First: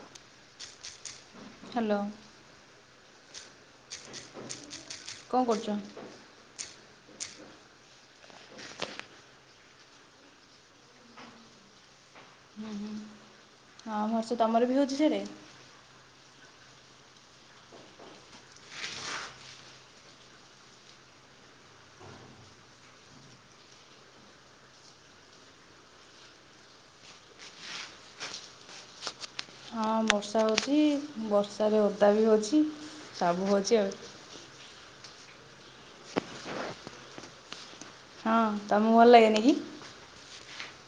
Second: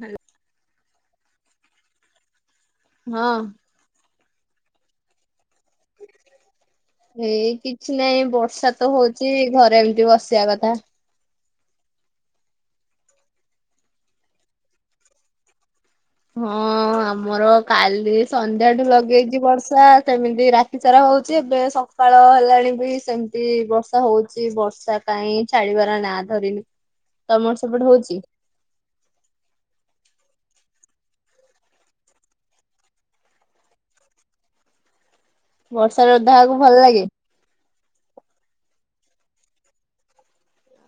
Hello. Hello. ହଁ। କଣ କରୁଛ? ଏଇ କିଛି ନାଇଁ ବର୍ଷା ତ ହଉଛି ଘରେ ଏମିତି ବସିବା କଥା। ହୁଁ ହୁଁ। ହଁ ବର୍ଷା ତମର ବି ହଉଛି ସେଆଡ଼େ? ହଁ ଆମର କାଲି ସନ୍ଧ୍ୟାଠୁ ଲଗେଇଛି ବର୍ଷା ସେମିତି ରାତି ରାତିସାରା ହଉଛି ଏବେ ସକାଳ ହେଲାଣି ବି ସେମିତି ବର୍ଷା ହଉଛି ବର୍ଷା। କାଇଁ ଛାଡିବାର ନାଁ ଧରିନି। ତମର ସେପଟରେ ହଉଛି? ହଁ ବର୍ଷା ହଉଚି ବର୍ଷାରେ ଓଦା ବି ହେଉଛି ସବୁ ହଉଛି ଆଉ। ବର୍ଷାରେ ଓଦା ହେବାକୁ ଭଲ ଲାଗେ? ହଁ ତମକୁ ଭଲ ଲାଗେନି କି?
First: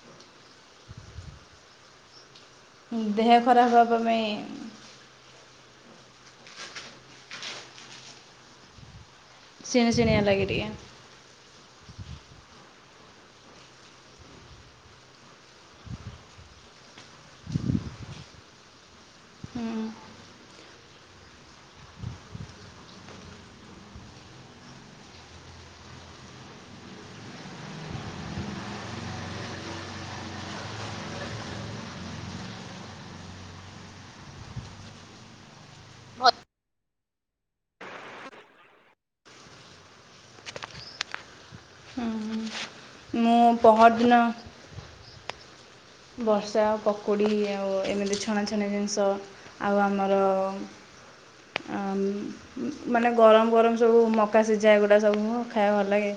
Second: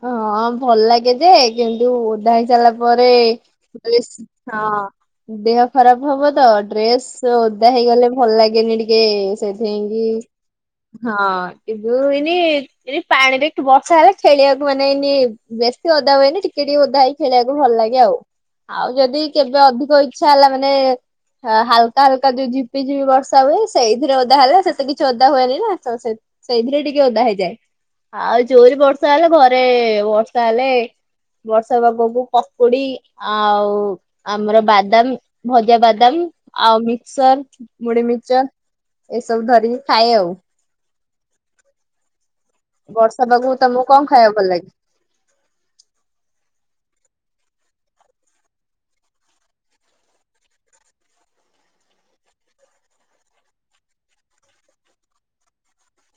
ହଁ ଭଲ ଲାଗେ ଯେ କିନ୍ତୁ ଓଦା ହେଇସାରିଲା ପରେ ଦେହ ଖରାପ ହେବା ଘରେ ବେଶୀ ପାଇଁ ହଁ। ଦେହ ଖରାପ ହବ ତ ଡ୍ରେସ ଓଦା ହେଇଗଲେ ଭଲ ଲାଗେନି ଟିକେ। ସେଥିପାଇଁ ଶୁଣି କି ଶୁଣିଆ ଲାଗେ ଟିକେ ହଁ କିନ୍ତୁ ଏଇନି ଏନ ପାଣିରେ ବର୍ଷା ହେଲା ଖେଳିବାକୁ। ମାନେ ଏଇ ବେଶୀ ଓଦା ହୁଏନି ଟିକେ ଟିକେ ଓଦା ହେଇ ଖେଳିବାକୁ ଭଲ ଲାଗେ ଆଉ। ଆଉ ଯଦି କେବେ ହୁଁ ଅଧିକ ଇଚ୍ଛା ହେଲା ମାନେ ହ ହାଲକା ହାଲକା ଯୋଉ ଝିପିଝିପି ବର୍ଷା ହୁଏ ସେଇଥିରେ ଓଦା ହେଲା ସେତେ କିଛି ଓଦା ହୁଏନି ନା। ସେଇଥିରେ ଟିକେ ଅଦା ହେଇଯାଏ। ଆଉ ଜୋରରେ ବର୍ଷା ହେଲେ ଘରେ ବର୍ଷା ହେଲେ ବର୍ଷା ପାଗକୁ ପକୁଡ଼ି ଆଉ ଆମର ବାଦାମ ଭଜା ବାଦାମ ଆଉ ମିକ୍ସଚର ମୁଢ଼ି ମିକ୍ସଚର। ଏସବୁ ଧରିକି ଖାଏ ଆଉ। ହୁଁ ବର୍ଷା ମୁଁ ପାଗକୁ ତମକୁ ପହର କଣ ଦିନ ଖାଇବାକୁ ଭଲ ଲାଗେ? ବର୍ଷା ପକୁଡ଼ି ଆଉ ଏମିତି ଛଣା ଛଣି ଜିନିଷ ଆଉ ଆମର ଆଁ ମାନେ ଗରମ ଗରମ ସବୁ ମକା ସିଝା ଏଗୁଡ଼ା ସବୁ ମୁଁ ଖାଇବାକୁ ଭଲ ଲାଗେ।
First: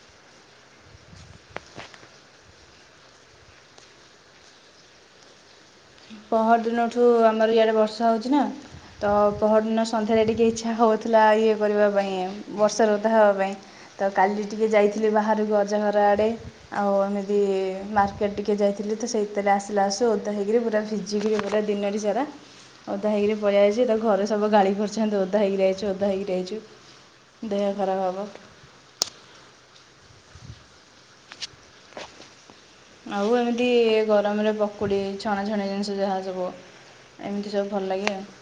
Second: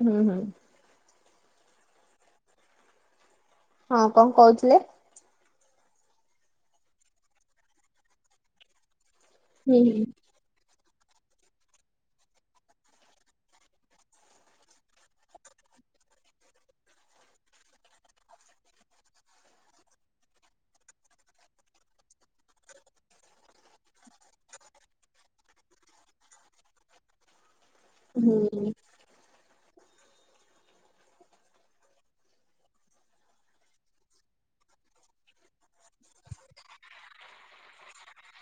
ହୁଁ ହୁଁ। ହଁ କଣ କହୁଥିଲେ? ପହର ଦିନଠୁ ଆମର ଇଆଡ଼େ ବର୍ଷା ହେଉଛି ନା ତ ହୁଁ ପହରଦିନ ସନ୍ଧ୍ୟାରେ ଟିକେ ଇଚ୍ଛା ହଉଥିଲା ଇଏ କରିବା ପାଇଁ ବର୍ଷା ଓଦା ହେବା ପାଇଁ। ତ କାଲି ଟିକେ ଯାଇଥିଲି ବାହାରକୁ ଅଜାଘର ଆଡ଼େ। ଆଉ ଆମେ ବି ମାର୍କେଟ ଟିକେ ଯାଇଥିଲି ତ ସେଇଥିରେ ଆସିଲା ଆସୁ ଓଦା ହେଇକରି ପୁରା ଭିଜିଗଲି ପୁରା ଦିନରେ ସାରା। ଓଦା ହେଇକି ପଳେଇ ଆଇଛି ତା ଘରେ ସବୁ ଗାଳି କରୁଛନ୍ତି ଓଦା ହେଇକରି ଆଇଛୁ ଓଦା ହେଇକରି ଆଇଛୁ। ଦେହ ଖରାପ ହେବ। ହୁଁ। ଆଉ ଏମିତି ଗରମରେ ପକୁଡ଼ି ଛଣା ଛଣି ଜିନିଷ ଯାହା ସବୁ ଏମିତି ସବୁ ଭଲ ଲାଗେ ଆଉ।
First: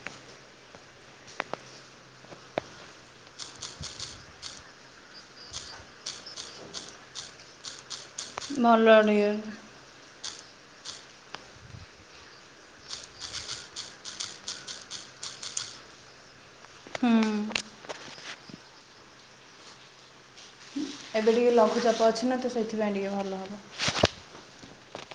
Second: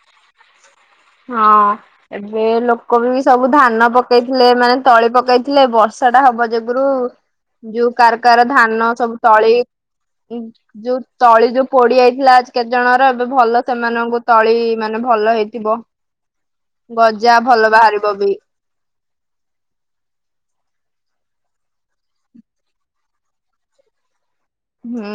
ହଁ ଏବେ ଲୋକ ବି ସବୁ ଧାନ ପକେଇଥିଲେ ମାନେ ତଳି ପକେଇଥିଲେ ବର୍ଷା ବର୍ଷାଟା ହବ ଯୋଗୁରୁ ଯୋଉ କାର କାର ଧାନ ଭଲ ସବୁ ଟିକେ ତଳି ଯୋଉ ତଳି ଯୋଉ ପୋଡ଼ି ଯାଇଥିଲା ଆ କେତେ ଜଣର ଏବେ ଭଲ ସେମାନଙ୍କୁ ତଳି ମାନେ ଭଲ ହେଇଥିବ। ଗଜା ହୁଁ ଭଲ ବାହାରିବ ବି। ଏବେ ଟିକେ ଲଘୁଚାପ ଅଛି ନା ତ ସେଇଥିପାଇଁ ଟିକେ ଭଲ ହେବ। ହୁଁ।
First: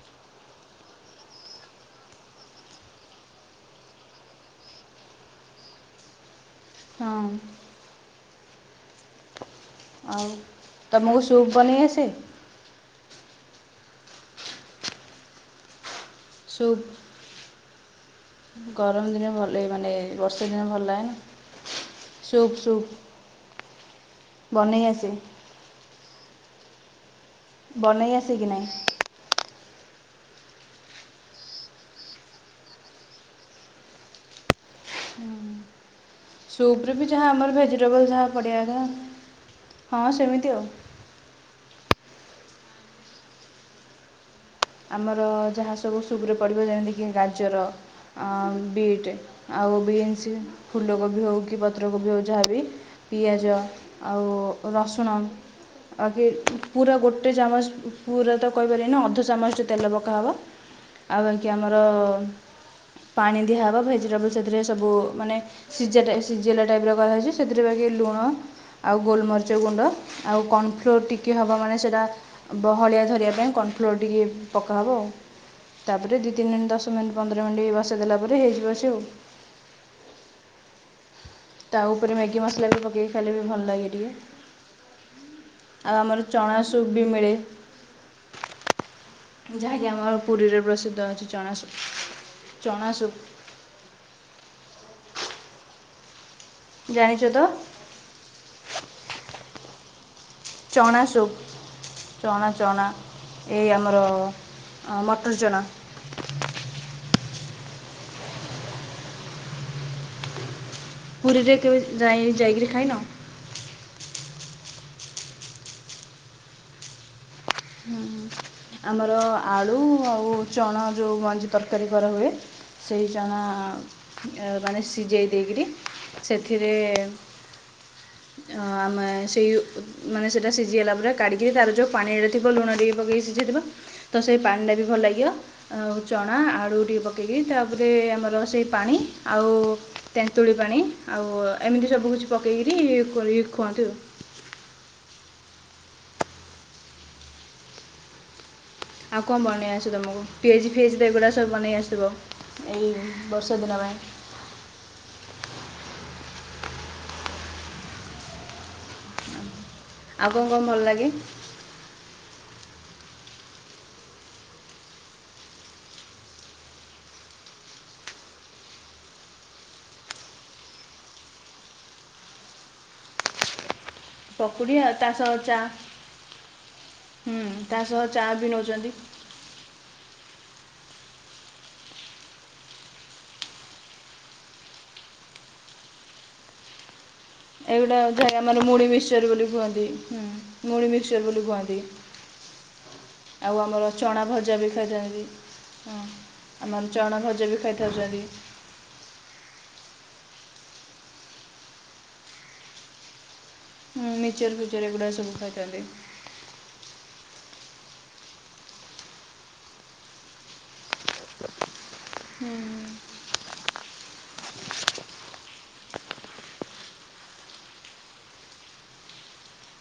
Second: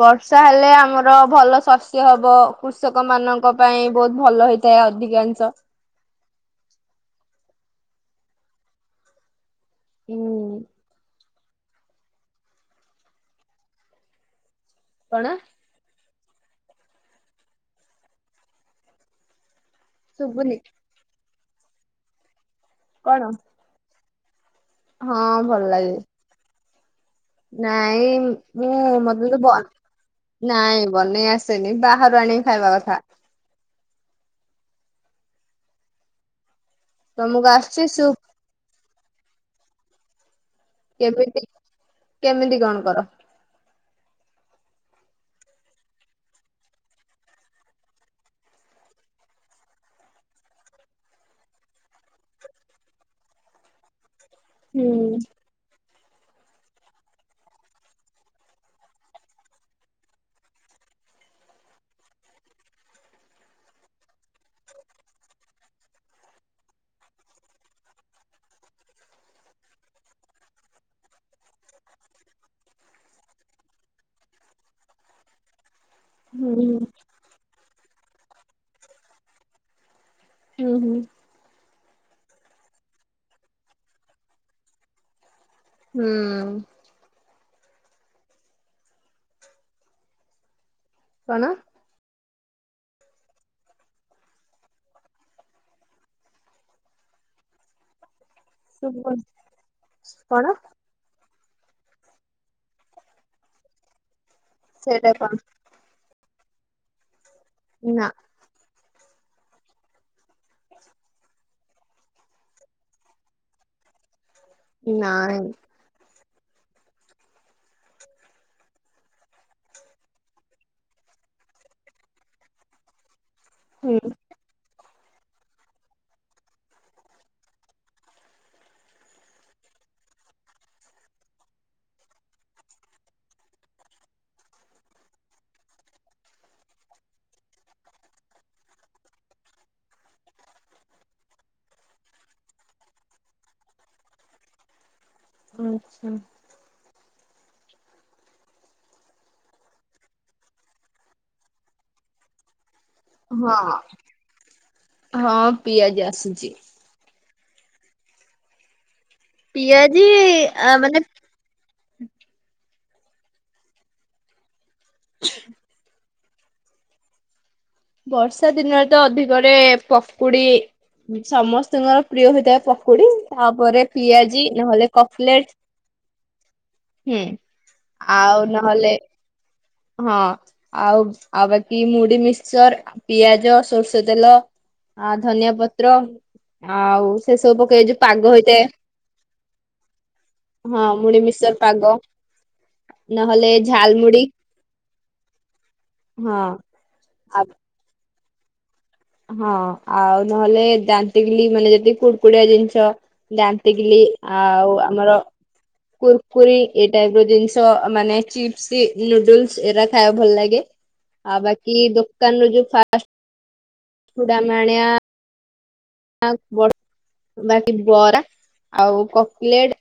ବର୍ଷା ହେଲେ ଆମର ଭଲ ଶସ୍ୟ ହବ କୃଷକ ମାନଙ୍କ ପାଇଁ ବହୁତ ଭଲ ହେ ଅଧିକାଂଶ। ହଁ। ହୁଁ ଆଉ ତମକୁ ସୁପ୍ ବନେଇ ଆସେ। କଣ? ସୁପ୍। ଗରମ ଦିନ ଭଲ ମାନେ ବର୍ଷା ଶୁଭୁନି ଦିନ ଭଲ ଲାଗେନା ସୁପ୍ ସୁପ୍। କଣ? ବନେଇ ଆସେ ହଁ ଭଲ ଲାଗେ। ବନେଇ ନାଇଁ ଆସେ କି ନାହିଁ ମୁଁ ମତେ ତ ନାଇଁ ବନେଇ ଆସେନି ବାହାରୁ ଆଣିକି ଖାଇବା କଥା। ହୁଁ। ସୁପରେ ବି ଯାହା ତମକୁ ଆମର ଆସୁଛି ଭେଜିଟେବଲ ସୁପ୍ ଯାହା ପଡିବା କଥା ହଁ ସେମିତି ଆଉ। କେମିତି କେମିତି କଣ କର? ଆମର ଯାହା ସବୁ ସୁପ୍ ରେ ପଡିବ ଯେମିତି କି ଗାଜର ଆ ବିଟ୍ ଆଉ ବିନ୍ସ ଫୁଲକୋବି ହୋଉ କି ପତ୍ର କୋବି ହୋଉ ଯାହାବି ପିଆଜ ଆଉ ହୁଁ ରସୁଣ ଆଗେ ପୁରା ଗୋଟେ ଚାମଚ ପୁରା ତ କହିପାରିବାନି ଅଧ ଚାମ ଚ ତେଲ ପକା ହବ ଆଉ ବାକି ଆମର ପାଣି ଦିଆ ହେବ ଭେଜିଟେବଲ ସେଥିରେ ସବୁ ମାନେ ସିଜା ଟାଇ ସିଜେଇଲା ଟାଇପ କରା ହେଇଚି ସେଥିରେ ବାକି ଲୁଣ ଆଉ ଗୋଲମରିଚ ଗୁଣ୍ଡ ଆଉ କର୍ଣ୍ଣଫ୍ଲୋର ଟିକିଏ ହବ ମାନେ ସେଟା ଆ ବହଳିଆ ଧରିବା ପାଇଁ କନଫ୍ଲୋର ଟିକେ ପକା ହବ ଆଉ ତାପରେ ଦିଇ ତିନି ହୁଁ ଦଶ ମିନିଟ୍ ପନ୍ଦର ମିନିଟ୍ ବସେଇ ଦେଲା ପରେ ଇଏ ହେଇଯିବ ସେ ଆଉ। ହୁଁ ହୁଁ। ତା ଉପରେ ମ୍ୟାଗି ମସଲା ଟିକେ ପକେଇକି ଖାଇଲେ ବି ଭଲ ଲାଗେ ଟିକେ। ଆଉ ହୁଁ ଆମର ଚଣା ସୁପ୍ ବି ମିଳେ। ଯାହାକି ଆମର ପୁରିରେ ପ୍ରସିଦ୍ଧ ଅଛି କଣ? ଚଣାସୁପ୍ ଚଣାସୁପ୍। ଜାଣିଚ ତ। ଶବୁନି କଣ ଚଣା ସୁପ୍ ଚଣା ଚଣା ଏଇ ଆମର ଅଁ ସେଇଟା ମଟର କଣ ଚଣା। ନାଁ। ପୁରିରେ କେବେ ଯାଇ-ଯାଇକିରି ଖାଇନ? ନାଇଁ। ଆମର ଆଳୁ ଆଉ ଚଣ ଯୋଉ ମଞ୍ଜି ତରକାରୀ କରା ହୁଏ। ସେଇ ଚଣା ହୁଁ। ମାନେ ସିଜେଇ ଦେଇକିରି ସେଥିରେ ଆମେ ସେଇ ମାନେ ସେଟା ସିଜିଗଲା ପରେ କାଢିକିରି ତାର ଯୋଉ ପାଣି ଥିବ ଲୁଣ ଟିକେ ପକେଇକି ସିଝେଇଥିବ ତ ସେଇ ପାଣିଟା ବି ଭଲ ଲାଗିବ। ଆଉ ଚଣା ଆଳୁ ଟିକେ ପକେଇକି ତାପରେ ଆମର ରୋଷେଇ ପାଣି ଆଉ ତେନ୍ତୁଳି ପାଣି ଆଉ ଏମିତି ସବୁ କିଛି ପକେଇକିରି ଖୁଅନ୍ତି ଖୁଆନ୍ତି ଆଉ। ଆଚ୍ଛା। ଆଉ କଣ ବନେଇ ଆସେ ତମକୁ ପିଆଜି ଫିଆଜି ଏଗୁରା ସବୁ ବନେଇ ଆସିବ। ଏଇ ବର୍ଷା ହଁ ଦିନ ପାଇଁ ହଁ ପିଆଜି ଆସୁଚି। ପିଆ ଆଉ କଣ କଣ ଭଲ ଲାଗେ? [unintelligible] ବର୍ଷା ଦିନରେ ତ ଅଧିକରେ ପକୁଡି ସମସ୍ତଙ୍କର ପ୍ରିୟ ହୋଇଥାଏ ପକୁଡି ତାପରେ ପିଆଜି ପକୁଡ଼ି ନହେଲେ ଆଉ ତା କକ୍ ସହ ଲେଟ୍। ଚା' ହୁଁ ତା ସହ ଚା' ବି ଆଉ ନହଲେ। ନେଉଛନ୍ତି ହଁ ଆଉ ଆଉ ବାକି ମୁଢ଼ି ମିକ୍ସଚର ପିଆଜ ସୋରିଷ ତେଲ। ଆ ଧନିଆ ପତ୍ର ଆଉ। ସେ ସବୁ ପକେଇ ଏଇଗୁଟା ଯୋଉ ପାଗ ଝାୟା ମାନେ ହେଇଥାଏ ମୁଢ଼ି ମିକ୍ସଚର ବୋଲି କୁହନ୍ତିୁ ହୁଁ ହଁ ମୁଢ଼ି ମୁଢି ମିକ୍ସଚର ବୋଲି କୁହନ୍ତି। ପାଗ ନହେଲେ ଆଉ ଆମର ଚଣା ଝାଲମୁଢି ଭଜା ବି ଖାଇଥାନ୍ତି। ହଁ ଆମର ଚଣା ଆ ଭଜା ବି ଖାଇଥାଉଛନ୍ତି। ହଁ ଆଉ ନହଲେ ଦାନ୍ତିକିଲି ମାନେ ଯେତେ କୁଡକୁଡିଆ ଜିନିଷ। ଦାନ୍ତିକିଲି ମିକ୍ସଚର୍ ଆଉ ଫିକ୍ସଚର୍ ଏଗୁଡ଼ା ଆମର ସବୁ ଖାଇଥାନ୍ତି କୁର୍ କୁରି ଏ ଟାଇପ ର ଜିନିଷ ମାନେ ଚିପ୍ସ ନୁଡୁଲସ ଏରା ଖାଇବାକୁ ଭଲ ଲାଗେ। ଆଉ ବାକି ଦୋକାନରୁ ଯୋଉ ଫାଷ୍ଟ ଫୁଡ ଆମେ ଆଣିବା। ଆଉ ବଡ ବାକି ବରା ଆଉ କକଲେଡ୍।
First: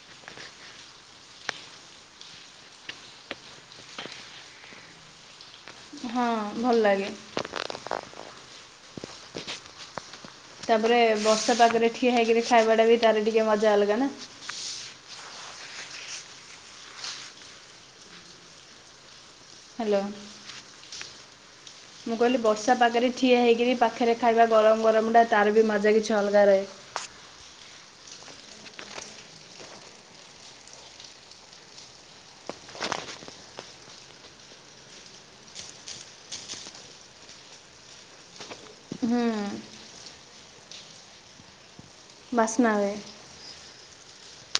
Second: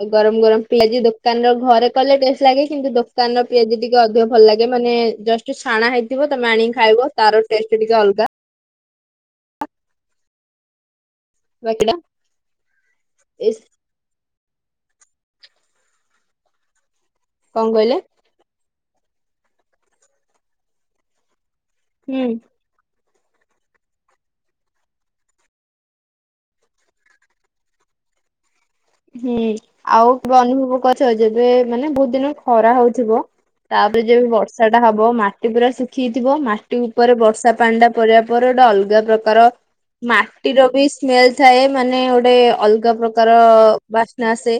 ଆଉ ଗରମ ଗରମ ପିଆଜି ଦୋକାନର ଘରେ କଲେ ଟେଷ୍ଟ ଲାଗେ କିନ୍ତୁ ଦୋକାନ ର ପିଆଜି ଟି ଟିକେ ଅଧିକ ଭଲ ଲାଗେ ମାନେ ଜଷ୍ଟ ଛାଣା ହଁ ହେଇଥିବ ତମେ ଭଲ ଆଣିକି ଖାଇବ ଲାଗେ ତାର ଟେଷ୍ଟେ ଟିକେ ଅଲଗା। ତାପରେ ବର୍ଷା ପାଗରେ ବାକିଟା ଠିଆ ହେଇକିରି ଖାଇବା ଟା ବି ତାର ଟିକେ ମଜା ଅଲଗା ନା। କଣ କହିଲେ? ହାଲୋ। ମୁ ହୁଁ। କହିଲି ବ ର୍ଷା ପାଗରେ ଠିଆ ହେଇକି ବି ପାଖେରେ ଖାଇବା ଗରମ ଗରମ ଟା ତାର ବି ମଜା କିଛି ଅଲଗା ରହେ। ହୁଁ ଆଉ କେବେ ଅନୁଭବ କରିଛ ଯେବେ ମାନେ ବହୁତ ଦିନ ଖରା ହଉଥିବ। ତାପରେ ଯେବେ ବର୍ଷା ଟା ହବ ମାଟି ପୁରା ଶୁଖିକିଥିବ ମାଟି ଉପରେ ବର୍ଷା ପାଣି ଟା। ପଡିବା ପରେ ଗୋଟେ ଅଲଗା ହୁଁ, ପ୍ରକାର ମାଟିର ବି। ସ୍ମେଲ୍ ଥାଏ ମାନେ ଗୋଟେ ବାସ୍ନା ଅଲଗା ହୁଏ ପ୍ରକାର। ବାସ୍ନା ଆସେ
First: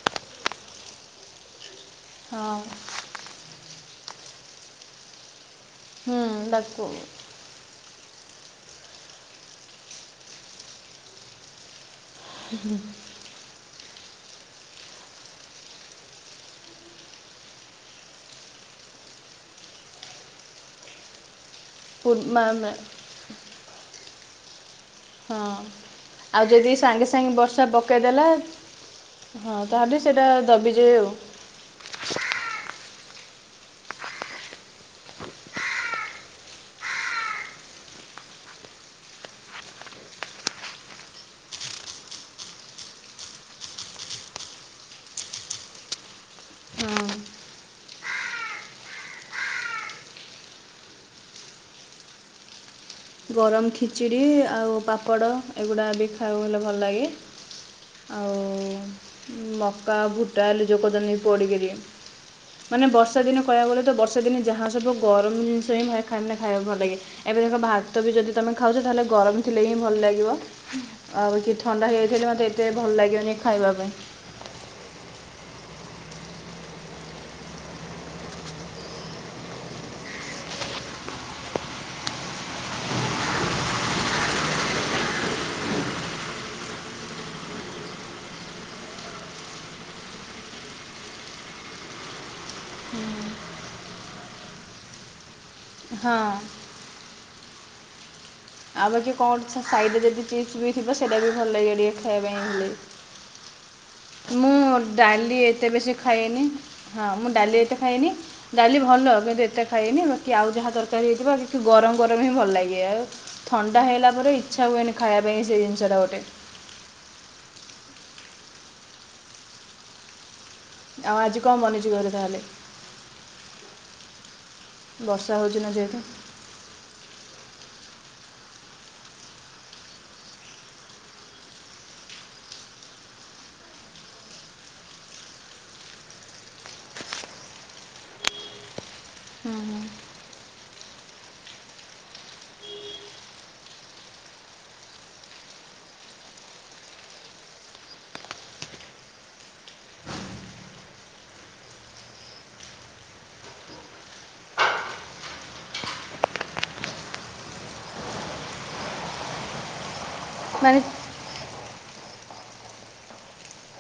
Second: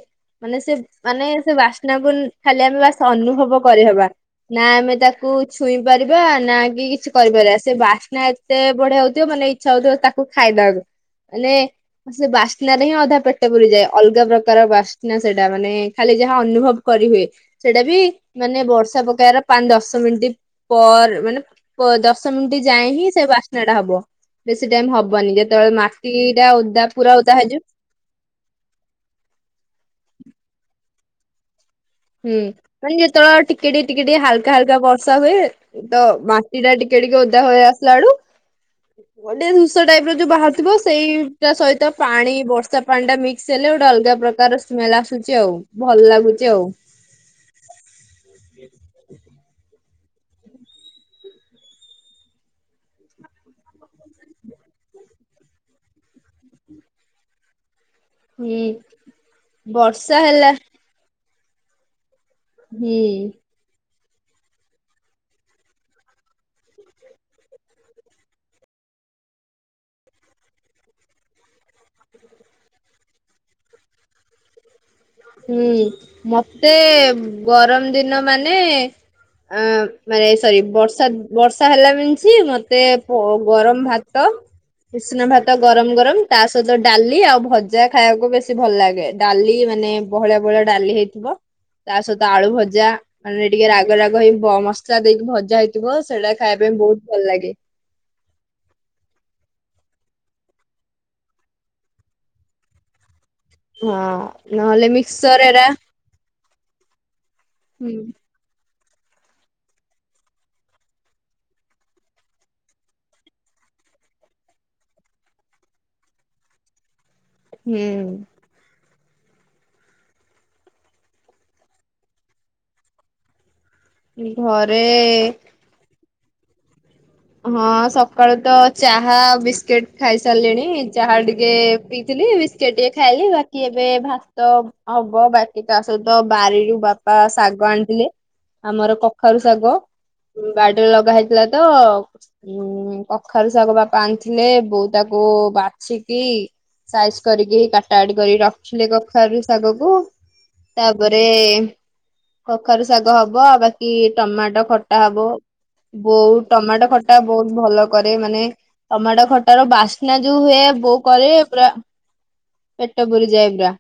ମାନେ ସେ ମାନେ ସେ ବାସ୍ନାକୁୁ ଖାଲି ଆମେ ବା ସ୍ନା ଅନୁଭବ କରିହବା ନା ଆମେ ତା କୁ ଛୁଇଁ ହଁ ପାରିବା ନା କି ଡାକୁ କିଛି କରିପାରିବା ସେ ବାସ୍ନା ଏ ତେ ବଢିଆ ହଉଥିବ ମାନେ ଇଛା ହଉଥିବ ତାକୁ ଖାଇଦବାକୁ ମାନେ ସେ ବାସ୍ନାରେ ହିଁ ଅଧା ପେ ଟ ପୁରି ଯାଏ ଅଲଗା ପ୍ରକାର ବାସ୍ନା ସେଇଟା ମାନେ ଖାଲି ଯାହା ଅନୁଭବ କରିହୁଏ। ସେଇଟା ବି ମାନେ ବର୍ଷା ପକାଇବାର ପାଞ୍ଚ ଦଶ ମିଣ୍ଟି ପର ମାନେ। ପ ଦଶ ମିଣ୍ଟି ଯାଏଁ ହିଁ ସେ ବାସ୍ନା ଟା ହବ ବେଶୀ ଟାଇମ ହବ ବନି ହଁ ଯେତବଳେ ମାଟି ଟା ଓଦା ପୁରା ଓଦା ହେଇଯିବ। କେଇଦେଲେ ହଁ ତାହେଲେ ସେଇଟା ଦବି ଯାଏ ଆଉ। ହୁଁ ମାନେ ଯେତେବଳେ ଆଉ ଟିକେ ଟିକେ ଟିକେ ଟିକେ ହାଲକା ହାଲକା ବର୍ଷା ହୁଏ। ତ ମାଟି ଟା ଟିକେ ଟିକେ ଓଦା ହୋଇ ଆସିଲା ବଳୁ। ଗୋଟେ ଜିନଷ ଟାଇପ ର ଯୋଉ ବାହାରୁଥିବ ସେଇଟା ସହିତ ପାଣି ବର୍ଷା ପାଣିଟା ମିକ୍ସ ହେଲେ ଗୋଟେ ଅଲଗା ପ୍ରକାର। ସ୍ମେଲ ଆସୁଚି ଆଉ ଭଲ ଲାଗୁଚି ଆଉ। ହଁ ଗରମ ଖିଚୁଡ଼ି ଆଉ ପାପଡ଼ ଏଗୁଡ଼ା ବି ଖାଇବାକୁ ହେଲେ ଭଲ ଲାଗେ। ହୁଁ ଆଉ ମକା ବର୍ଷା ହେଲା ଭୁଟାଲୁ ଯୋଉ କହୁଚନ୍ତି। [unintelligible] ମାନେ ହୁଁ ବର୍ଷା ଦିନ। କହିବାକୁ ଗଲେ ତ ବର୍ଷା ଦିନେ ଯାହା ସବୁ ଗରମ ଜିନଷ ହିଁ ଭା ଖା ମାନେ ଖାଇବାକୁ ଭଲ ଲାଗେ ଏବେ ଦେଖ ଭା ତ ବି ଯଦି ତମେ ଖାଉଛ ତାହେଲେ ଗରମ ଥିଲେ ହିଁ ଭଲ ଲାଗିବ। ଆଉ କି ଥଣ୍ଡା ହେଇଯାଇଥିଲେ ମତେ ଏତେ ଭଲ ଲାଗେନି ଖାଇବା ପାଇଁ। ହୁଁ ମତେ ଗରମ ଦିନ ମାନେ। ଅଁ ମାନେ ସରି ବର୍ଷା ବର୍ଷା ହେଲା ମିନ୍ସ ମତେ କ ଗରମ ଭାତ। ଉସୁନା ଭାତ ଗରମ ଗରମ ତା ସହିତ ଡାଲି ଆଉ ଭଜା ଖାଇବାକୁ ବେଶୀ ଭଲ ଲାଗେ ଡାଲି ମାନେ। ବହଳିଆ ବହଳିଆ ଡାଲି ହେଇଥିବ। ତା ସହିତ ଆଳୁ ଭଜା। ମାନେ ଟିକେ ରାଗ ରାଗ ହେଇ ମସଲା ଦେଇକି ଭଜା ହେଇ ଥିବ ସେଟା ହଁ ଖାଇବା ପାଇଁ ବହୁତ ଭଲ ଲାଗେ। ଆଉ ବାକି କଣ ସାଇଡ଼େ ଯଦି ଚିପ୍ସ ବି ଥିବ ସେଇଟା ବି ଭଲ ଲାଗେ ଟିକେ ଖାଇବା ପାଇଁ ହେଲେ। ହଁ ମୁଁ ନହେଲେ ଡାଲି ମିକ୍ସଚର ଏରା ଏତେ ବେଶୀ ଖାଇନି। ହଁ ମୁଁ ଡାଲି ଏତେ ହୁଁ ଖାଏନି। ଡାଲି ଭଲ କିନ୍ତୁ ଏତେ ଖାଇଏନି ବାକି ଆଉ ଯାହା ତରକାରୀ ହେଇଥିବ କିଛି ଗରମ ଗରମ ହିଁ ଭଲ ଲାଗେ। ଆଉ ଥଣ୍ଡା ହେଇଗଲା ପରେ ଇଚ୍ଛା ହୁଏନି ଖାଇବା ପାଇଁ ସେ ଜିନିଷଟା ଗୋଟେ। ହୁଁ। ଆଉ ଆଜି କଣ ବନିଚି ଘରେ ତାହେଲେ? ଘରେ ବର୍ଷା ହଉଛି ନା ସେଇଠି? ହଁ ସକାଳୁ ତ ଚାହା ବିସ୍କୁିଟ ଖାଇ ସାରିଲିଣି, ଚାହା ଟିକେ ପିଇଥିଲି। ବି ସ୍କିଟ୍ ଟିକେ ଟିକେ ଖାଇଲି। ବାକି ଏବେ ଭାତ ହବ ବାକି ତା ସହିତ ବାରିରୁ ବାପା ଶାଗ ଆଣିଥିଲେ। ଆମର କଖାରୁ ଶାଗ ବାଡିରେ ଲଗା ହେଇଥିଲା ତ ଉଁ କଖାରୁ ଶାଗ ବାପା ଆଣିଥିଲେ ବୋଉ ତାକୁ ବାଛିକି ସାଇଜ କରିକି କାଟା କାଟି କରିକି ରଖିଲେ କଖାରୁ ଶାଗକୁ। ତାପରେ କଖାରୁ ଶାଗ ହବ। ଆଉ ବାକି ଟମାଟୋ ଖଟା ହବ। ବୋଉ ଟମାଟୋ ଖଟ [unintelligible] ଖଟା ବହୁତ ଭଲ କରେ ମାନେ ଟମାଟୋ ଖଟାର ବାସ୍ନା ଯୋଉ ହୁଏ ବହୁ ମାନେ କରେ ପୁରା ପେଟ ପୁରିଯାଏ ପୁରା।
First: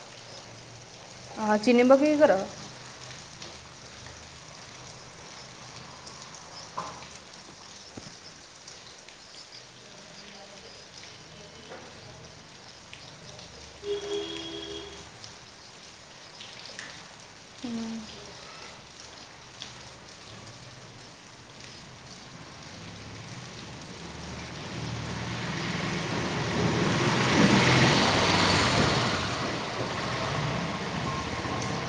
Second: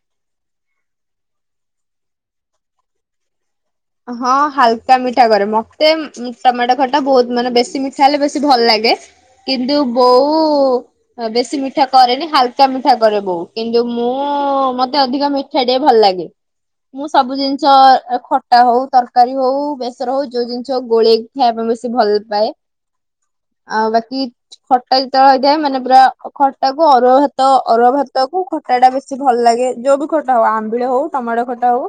ଅଁ ଚିନି ପକେଇ କର? ହଁ ହାଲକା ମିଠା କରେ। ମତେ ଟମାଟୋ ଖଟା ବହୁତ ମାନେ ବେଶୀ ମିଠା ହେଲେ ବେଶୀ ଭଲ ଲାଗେ। କିନ୍ତୁ ବୋଉ ବେଶୀ ମିଠା କରେନି ହାଲକା ମିଠା କରେ ବୋଉ। କିନ୍ତୁ ମୁଁ ମତେ ଅଧିକ ମି ମିଠା ଟିକେ ଭଲ ଲାଗେ। ମୁଁ ସବୁ ଜିନିଷ ଖ ଖଟା ହଉ ତରକାରୀ ହଉ ବେସର ହଉ ଯୋଉ ଜିନିଷ ହଉ ଗୋଳେଇକି ଖାଇବା ପାଇଁ ବେଶୀ ଭଲ ପାଏ। ଆଉ ବାକି ଖଟା ଯେତେବେଳେ ହେଇଥାଏ ମାନେ ପୁରା ଖଟାକୁ ଅରୁଆ ଭାତ ଅରୁଆ ଭାତକୁ ଖ ଖଟା ଟା ବେଶୀ ଭଲ ଲାଗେ। ଯୋଉ ବି ଖଟା ହଉ ଆମ୍ବିଳ ହଉ ଟମାଟୋ ଖଟା ହଉ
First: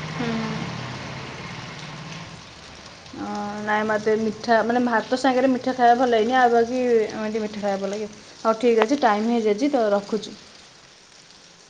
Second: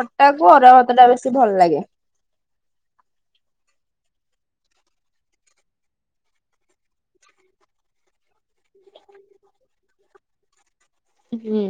ଖଟା କର କୁ ଅରୁଆ ଭାତ ଟା ବେଶୀ ଭଲ ଲାଗେ। ନାଇ ମତେ ଏମିତି ମିଠା ମାନେ ଭାତ ସାଙ୍ଗରେ ମିଠା ଖାଇବା ଭଲ ଲାଗେନି। ଆଉ ବାକି ଏମିତି ମିଠା ଖାଇବା ଲାଗେ। ହଉ ଠିକ୍ ଅଛି ଟାଇମ ହେଇଯାଇଛି ତ ରଖୁଚି। ହୁଁ।